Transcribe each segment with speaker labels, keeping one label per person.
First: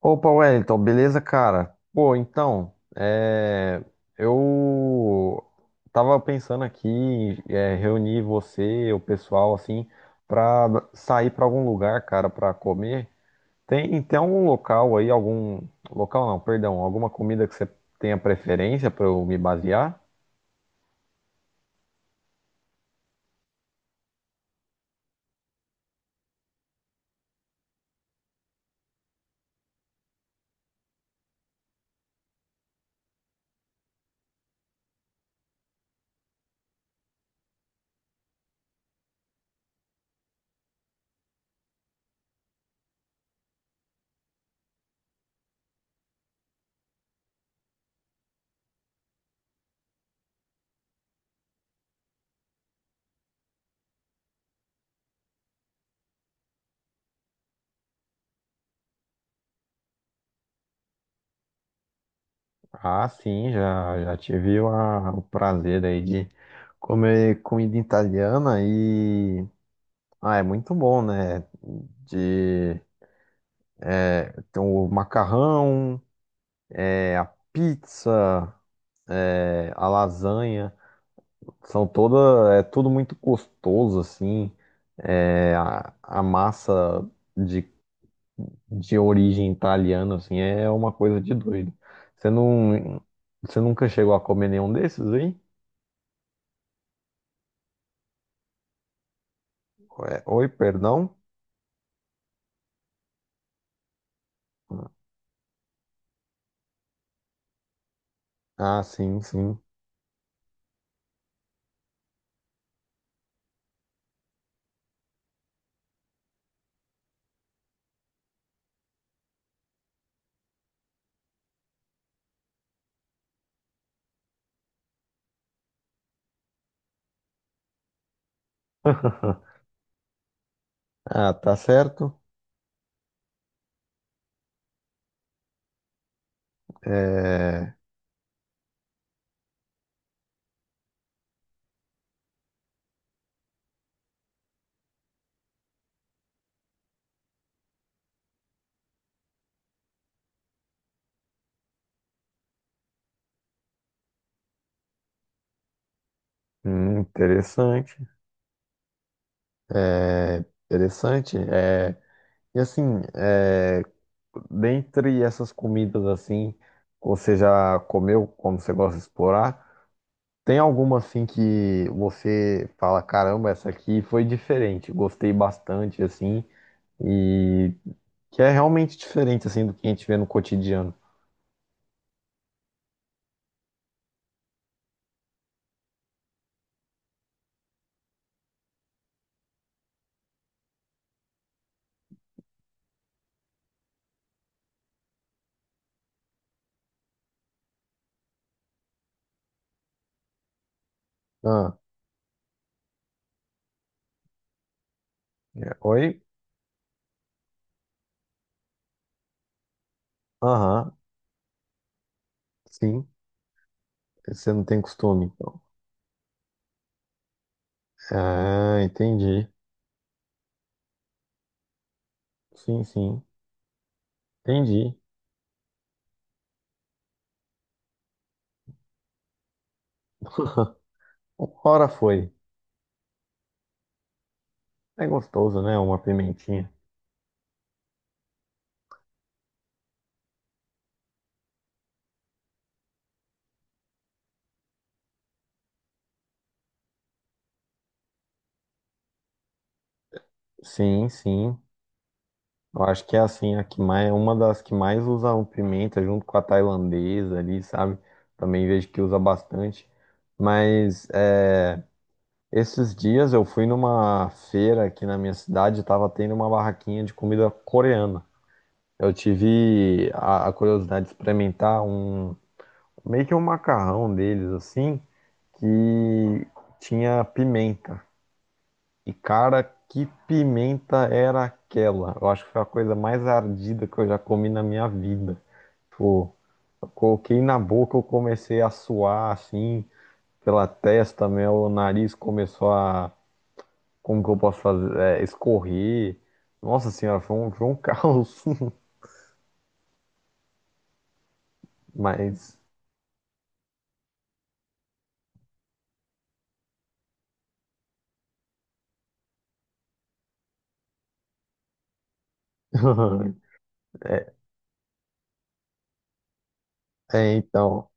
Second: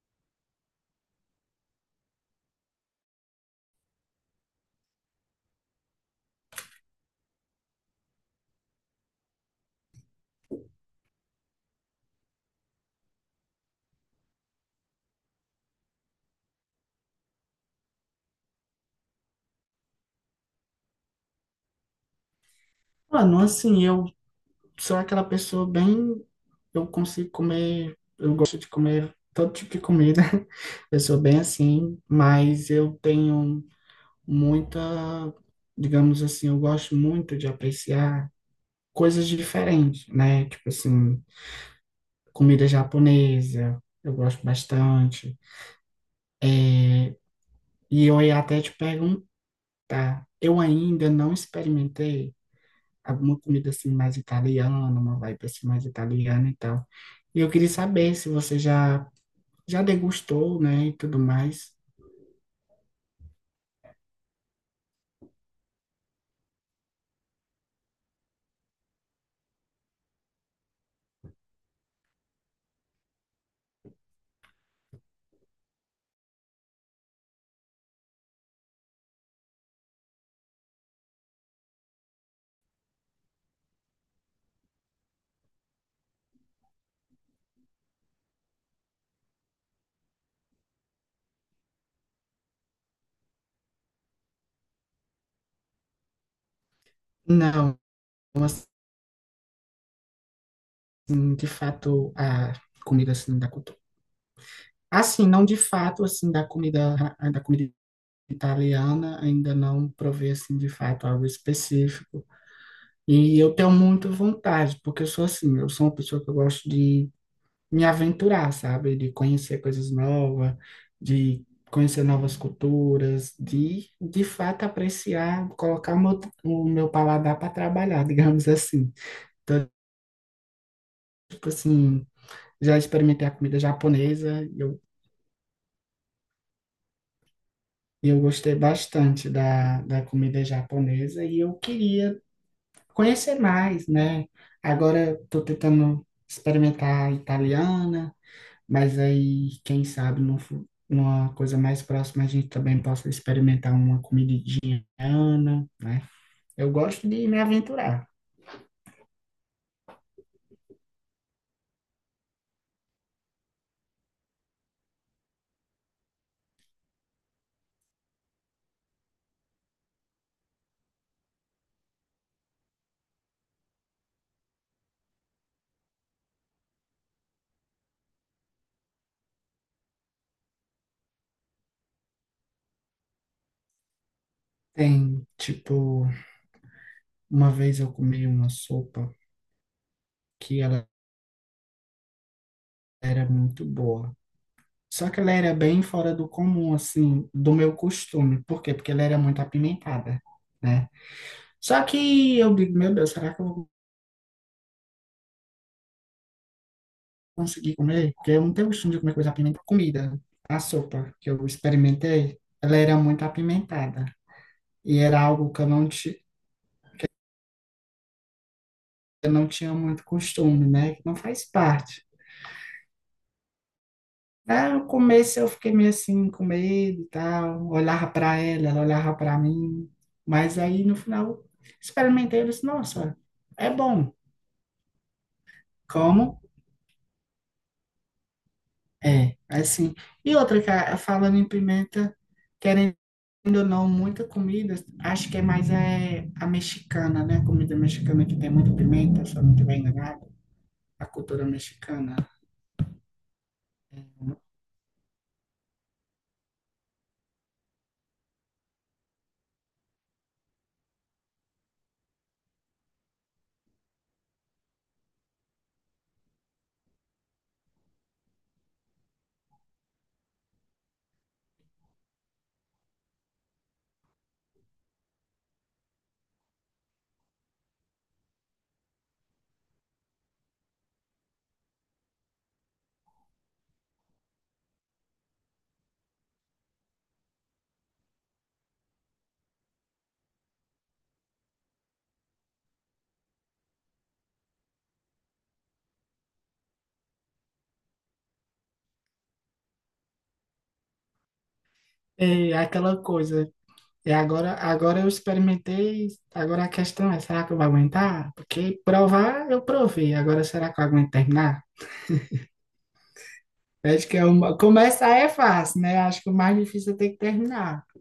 Speaker 1: Opa, Wellington, beleza, cara? Pô, então, eu tava pensando aqui em reunir você, o pessoal, assim, pra sair pra algum lugar, cara, pra comer. Tem algum local aí, algum... Local não, perdão, alguma comida que você tenha preferência pra eu me basear?
Speaker 2: Mano, assim, eu sou aquela pessoa bem. Eu consigo comer, eu gosto de comer todo tipo de comida. Eu sou bem assim, mas eu tenho muita, digamos assim, eu gosto muito de apreciar coisas diferentes, né? Tipo assim, comida japonesa, eu gosto bastante. E eu ia até te perguntar, eu ainda não experimentei alguma comida assim mais italiana, uma vibe assim mais italiana e tal. E eu queria saber se você já degustou, né, e tudo mais.
Speaker 1: Ah, sim, já tive o prazer aí de comer comida italiana e... Ah, é muito bom, né? É, tem o macarrão, é, a pizza, é, a lasanha. São toda, é tudo muito gostoso, assim. A massa de, de origem italiana, assim, é uma coisa de doido. Você não, você nunca chegou a comer nenhum desses aí?
Speaker 2: Não, assim,
Speaker 1: Ué, oi, perdão?
Speaker 2: de fato, a comida assim da cultura. Assim, não de fato, assim, da comida
Speaker 1: Ah, sim,
Speaker 2: italiana, ainda
Speaker 1: sim.
Speaker 2: não provei, assim, de fato, algo específico. E eu tenho muito vontade, porque eu sou assim, eu sou uma pessoa que eu gosto de me aventurar, sabe? De conhecer coisas novas, de conhecer novas culturas, de fato apreciar, colocar o meu paladar para trabalhar, digamos assim. Então,
Speaker 1: Ah,
Speaker 2: tipo
Speaker 1: tá
Speaker 2: assim,
Speaker 1: certo.
Speaker 2: já experimentei a comida japonesa, e eu,
Speaker 1: É,
Speaker 2: e eu gostei bastante da comida japonesa e eu queria conhecer mais, né? Agora estou tentando experimentar a italiana. Mas aí, quem sabe, numa coisa mais próxima, a gente também possa experimentar uma comidinha indiana, né? Eu gosto de me
Speaker 1: interessante.
Speaker 2: aventurar.
Speaker 1: É, interessante. E assim, é, dentre essas comidas assim, que você já comeu, como você gosta de explorar, tem alguma assim que você fala, caramba, essa aqui foi diferente, gostei bastante assim, e que é realmente diferente assim do que a gente vê no cotidiano.
Speaker 2: Tem, tipo, uma vez eu comi uma sopa que ela era muito boa. Só que ela era bem fora do comum, assim, do meu costume. Por quê? Porque ela era muito apimentada, né?
Speaker 1: Ah,
Speaker 2: Só que eu digo, meu Deus, será que eu vou
Speaker 1: oi?
Speaker 2: consegui comer, porque eu não tenho costume de comer coisa apimentada. Comida, a
Speaker 1: Aham,
Speaker 2: sopa que eu experimentei, ela era
Speaker 1: sim,
Speaker 2: muito apimentada.
Speaker 1: você não tem
Speaker 2: E era
Speaker 1: costume,
Speaker 2: algo que
Speaker 1: então.
Speaker 2: eu
Speaker 1: Ah,
Speaker 2: eu não
Speaker 1: entendi.
Speaker 2: tinha muito costume, né? Que não faz parte.
Speaker 1: Sim, sim,
Speaker 2: Aí eu
Speaker 1: entendi.
Speaker 2: comecei, eu fiquei meio assim, com medo e tal. Olhava para ela, ela olhava para mim. Mas aí, no final, eu
Speaker 1: Ora foi.
Speaker 2: experimentei, eu disse, nossa, é bom.
Speaker 1: É gostoso, né? Uma
Speaker 2: Como?
Speaker 1: pimentinha.
Speaker 2: É, assim. E outra, cara, falando em pimenta, querendo Querendo ou não, muita comida, acho que é mais é, a mexicana, né? A comida mexicana que tem muita pimenta, se eu não estiver enganado. A
Speaker 1: Sim,
Speaker 2: cultura
Speaker 1: sim.
Speaker 2: mexicana.
Speaker 1: Eu acho que é assim, a que mais, é uma das que mais usa o pimenta junto com a tailandesa ali, sabe? Também vejo que usa bastante. Mas esses dias eu fui numa feira aqui na minha cidade, tava tendo uma barraquinha de comida coreana. Eu tive a curiosidade de experimentar um meio que um macarrão deles assim, que tinha pimenta. E cara, que pimenta era aquela? Eu acho que foi a coisa mais ardida que eu já comi na minha vida. Tipo, eu coloquei na boca, eu comecei a suar assim, pela testa, meu nariz começou a, como que eu posso fazer? É, escorrer. Nossa senhora, foi um caos.
Speaker 2: É
Speaker 1: Mas,
Speaker 2: aquela coisa. E agora eu experimentei, agora a questão é, será que eu vou aguentar? Porque provar, eu provei. Agora, será que eu aguento terminar? Acho que é
Speaker 1: é,
Speaker 2: uma... Começar é fácil, né? Acho que o mais difícil é ter que terminar.
Speaker 1: então.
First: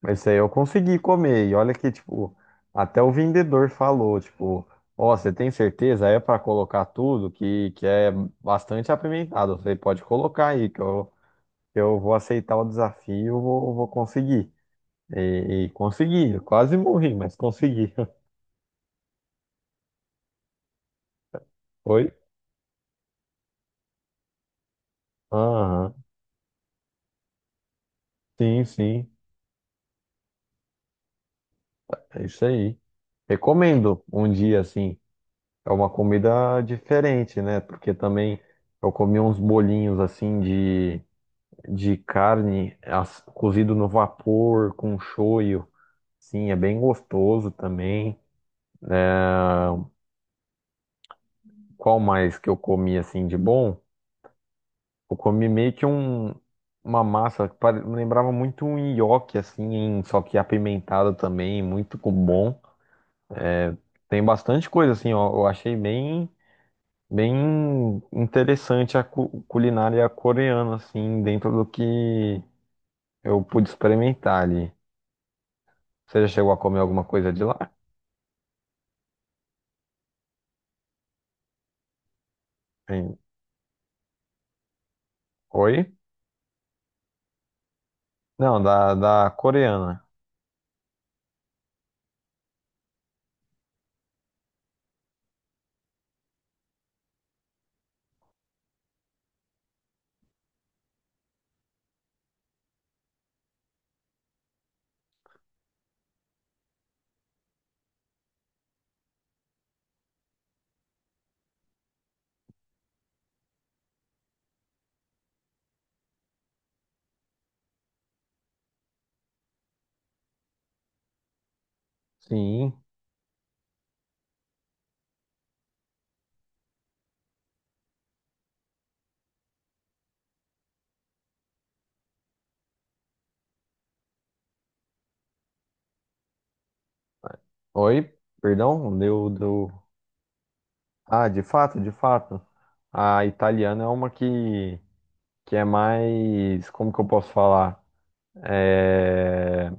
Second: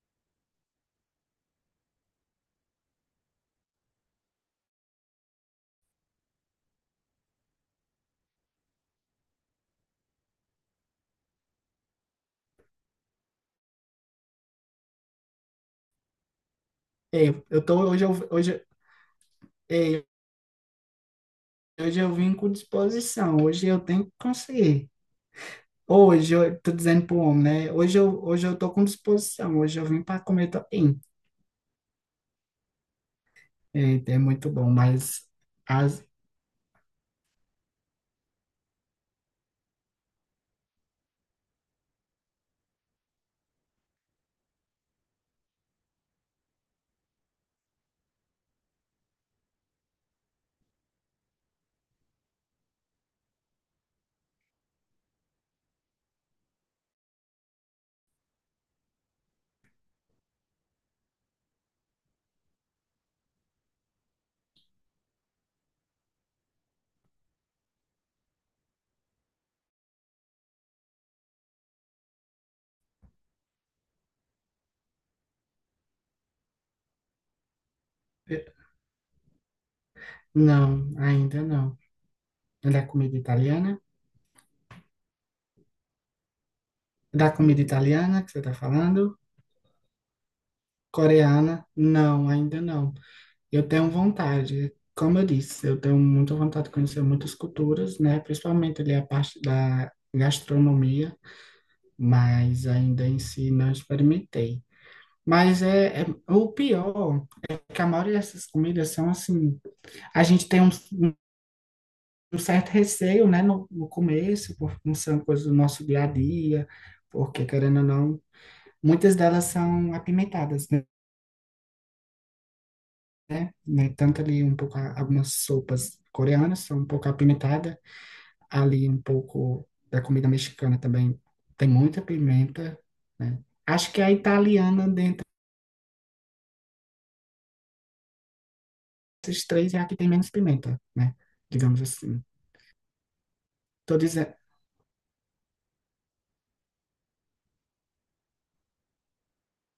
Speaker 1: Mas isso aí eu consegui comer. E olha que, tipo, até o vendedor falou, tipo, ó, você tem certeza? É pra colocar tudo que é bastante apimentado. Você pode colocar aí, que eu vou aceitar o desafio, vou conseguir. E consegui, eu quase morri,
Speaker 2: É,
Speaker 1: mas
Speaker 2: eu tô,
Speaker 1: consegui.
Speaker 2: hoje, eu, hoje, é, hoje
Speaker 1: Foi?
Speaker 2: eu vim com disposição. Hoje eu tenho que conseguir.
Speaker 1: Aham,
Speaker 2: Hoje, eu tô dizendo pro homem, né? Hoje eu
Speaker 1: sim,
Speaker 2: tô com
Speaker 1: sim,
Speaker 2: disposição, hoje eu vim para comer também.
Speaker 1: é isso aí. Recomendo
Speaker 2: É, é
Speaker 1: um
Speaker 2: muito
Speaker 1: dia,
Speaker 2: bom,
Speaker 1: assim,
Speaker 2: mas
Speaker 1: é uma
Speaker 2: as,
Speaker 1: comida diferente, né? Porque também eu comi uns bolinhos, assim, de carne cozido no vapor com shoyu. Sim, é bem gostoso também. Qual mais que eu comi assim de bom? Eu comi meio que uma massa que me lembrava muito um nhoque assim, só que apimentado também, bom. Tem bastante coisa assim, ó, eu achei bem bem interessante a culinária coreana assim, dentro do que eu pude experimentar ali. Você já chegou a comer alguma coisa de lá?
Speaker 2: eh, não, ainda não. É da comida
Speaker 1: Hein?
Speaker 2: italiana?
Speaker 1: Oi?
Speaker 2: Da comida italiana que você tá
Speaker 1: Não,
Speaker 2: falando?
Speaker 1: da coreana.
Speaker 2: Coreana? Não, ainda não. Eu tenho vontade, como eu disse, eu tenho muita vontade de conhecer muitas culturas, né? Principalmente ali a parte da gastronomia, mas ainda em si não experimentei. Mas é, é o pior. Que a maioria dessas comidas são assim, a gente tem um certo receio, né, no começo, porque não são coisas do nosso dia a dia, porque querendo ou não, muitas delas são apimentadas, né?
Speaker 1: Sim.
Speaker 2: Né? Tanto ali um pouco, algumas sopas coreanas são um pouco apimentadas, ali um pouco da comida mexicana também tem muita pimenta, né? Acho que a italiana, dentre
Speaker 1: Oi, perdão,
Speaker 2: esses
Speaker 1: deu.
Speaker 2: três, é a que tem menos pimenta, né?
Speaker 1: Ah, de fato,
Speaker 2: Digamos
Speaker 1: de
Speaker 2: assim.
Speaker 1: fato. A italiana é
Speaker 2: Tô
Speaker 1: uma
Speaker 2: dizendo,
Speaker 1: que é mais. Como que eu posso falar? É,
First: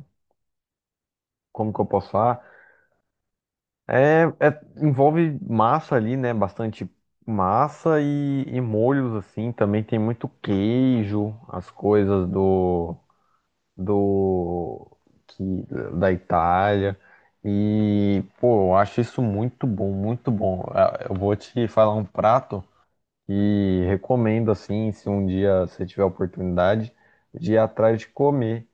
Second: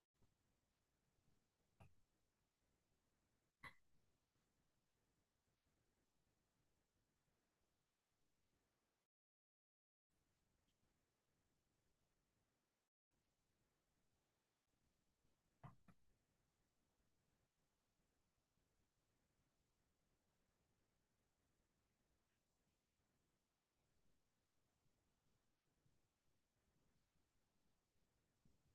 Speaker 1: como que eu posso falar? Envolve massa ali, né? Bastante massa e molhos, assim. Também tem muito queijo, as coisas do. Do que, da Itália. E, pô, eu acho isso muito bom, muito bom. Ah, eu vou te falar um prato e recomendo, assim, se um dia você tiver a oportunidade, de ir atrás de comer,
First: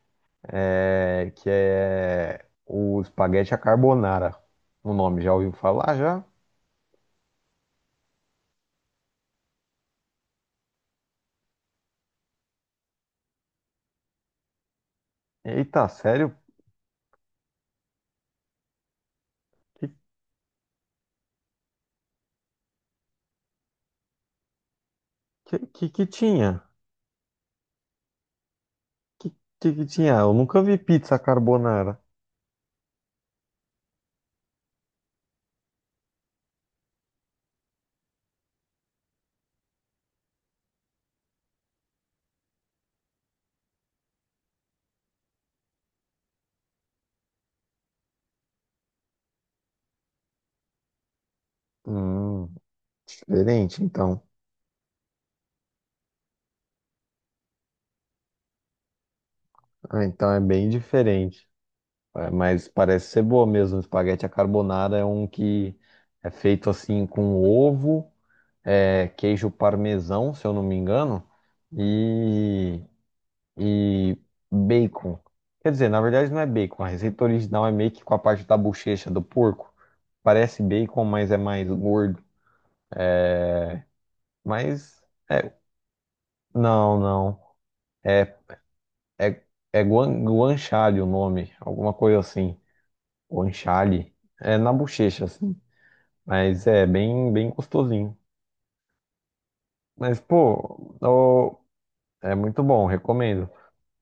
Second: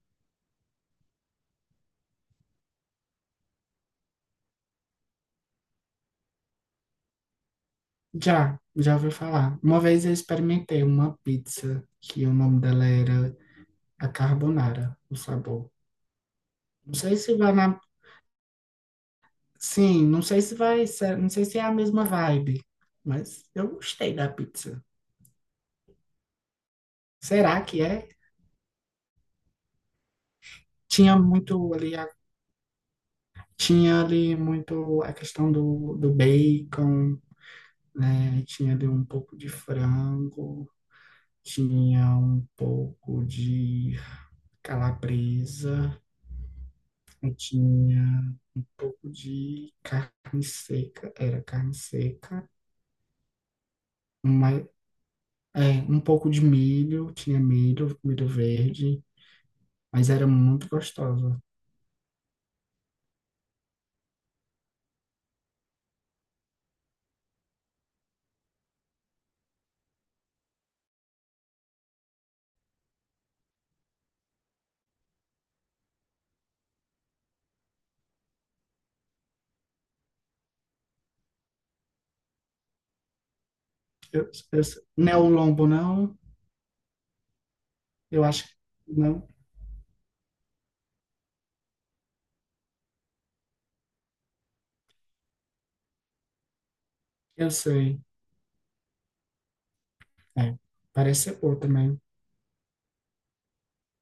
Speaker 1: que é o espaguete à carbonara. O nome, já ouviu falar já?
Speaker 2: já, já ouvi falar. Uma vez eu experimentei uma pizza que o nome dela era a carbonara, o sabor.
Speaker 1: Eita, sério?
Speaker 2: Não sei se vai na...
Speaker 1: Que
Speaker 2: Sim, não sei se vai ser, não sei se é a mesma vibe, mas eu gostei da pizza.
Speaker 1: que tinha?
Speaker 2: Será que é?
Speaker 1: Que, que tinha? Eu nunca vi
Speaker 2: Tinha
Speaker 1: pizza
Speaker 2: muito ali,
Speaker 1: carbonara.
Speaker 2: tinha ali muito a questão do, do bacon, né? Tinha ali um pouco de frango, tinha um pouco de calabresa, tinha pouco de carne seca, era carne seca,
Speaker 1: Hum, diferente, então.
Speaker 2: uma, é, um pouco de milho, tinha milho, milho verde,
Speaker 1: Ah,
Speaker 2: mas era
Speaker 1: então é
Speaker 2: muito
Speaker 1: bem
Speaker 2: gostosa.
Speaker 1: diferente. É, mas parece ser boa mesmo. Espaguete à carbonara é um que é feito assim com ovo, é, queijo parmesão, se eu não me engano, e, e bacon. Quer dizer, na verdade não é bacon. A receita original é meio que com a parte da bochecha do porco. Parece bacon, mas é mais gordo.
Speaker 2: Eu, eu,
Speaker 1: Mas
Speaker 2: não é o
Speaker 1: é,
Speaker 2: lombo, não?
Speaker 1: não, não.
Speaker 2: Eu
Speaker 1: É,
Speaker 2: acho que não,
Speaker 1: é, é guanciale o nome, alguma coisa assim. Guanciale. É na bochecha, assim. Mas é bem, bem
Speaker 2: eu sei.
Speaker 1: gostosinho. Mas,
Speaker 2: É,
Speaker 1: pô,
Speaker 2: parece ser boa
Speaker 1: ô,
Speaker 2: também.
Speaker 1: é muito bom, recomendo.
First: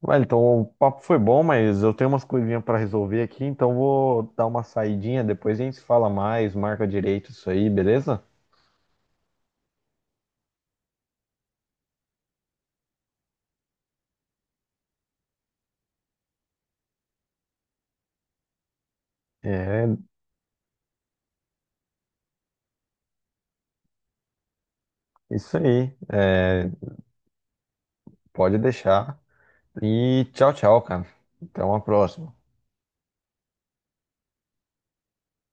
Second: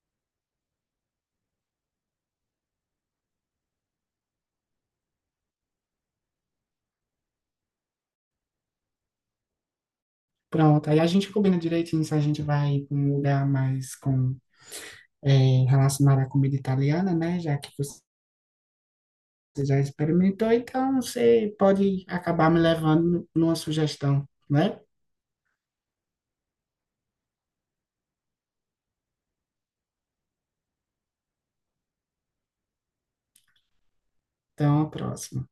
Speaker 1: Vai, então o papo foi bom, mas eu tenho umas coisinhas para resolver aqui, então vou dar uma saidinha, depois a gente se fala mais, marca direito isso aí, beleza?
Speaker 2: Pronto, aí a gente combina direitinho se a gente vai para um lugar mais com, é, relacionado à comida italiana, né? Já que você já
Speaker 1: É,
Speaker 2: experimentou, então você pode acabar me levando numa sugestão, né?
Speaker 1: isso aí. É, pode deixar. E tchau, tchau, cara. Até uma próxima.
Speaker 2: Então, a próxima.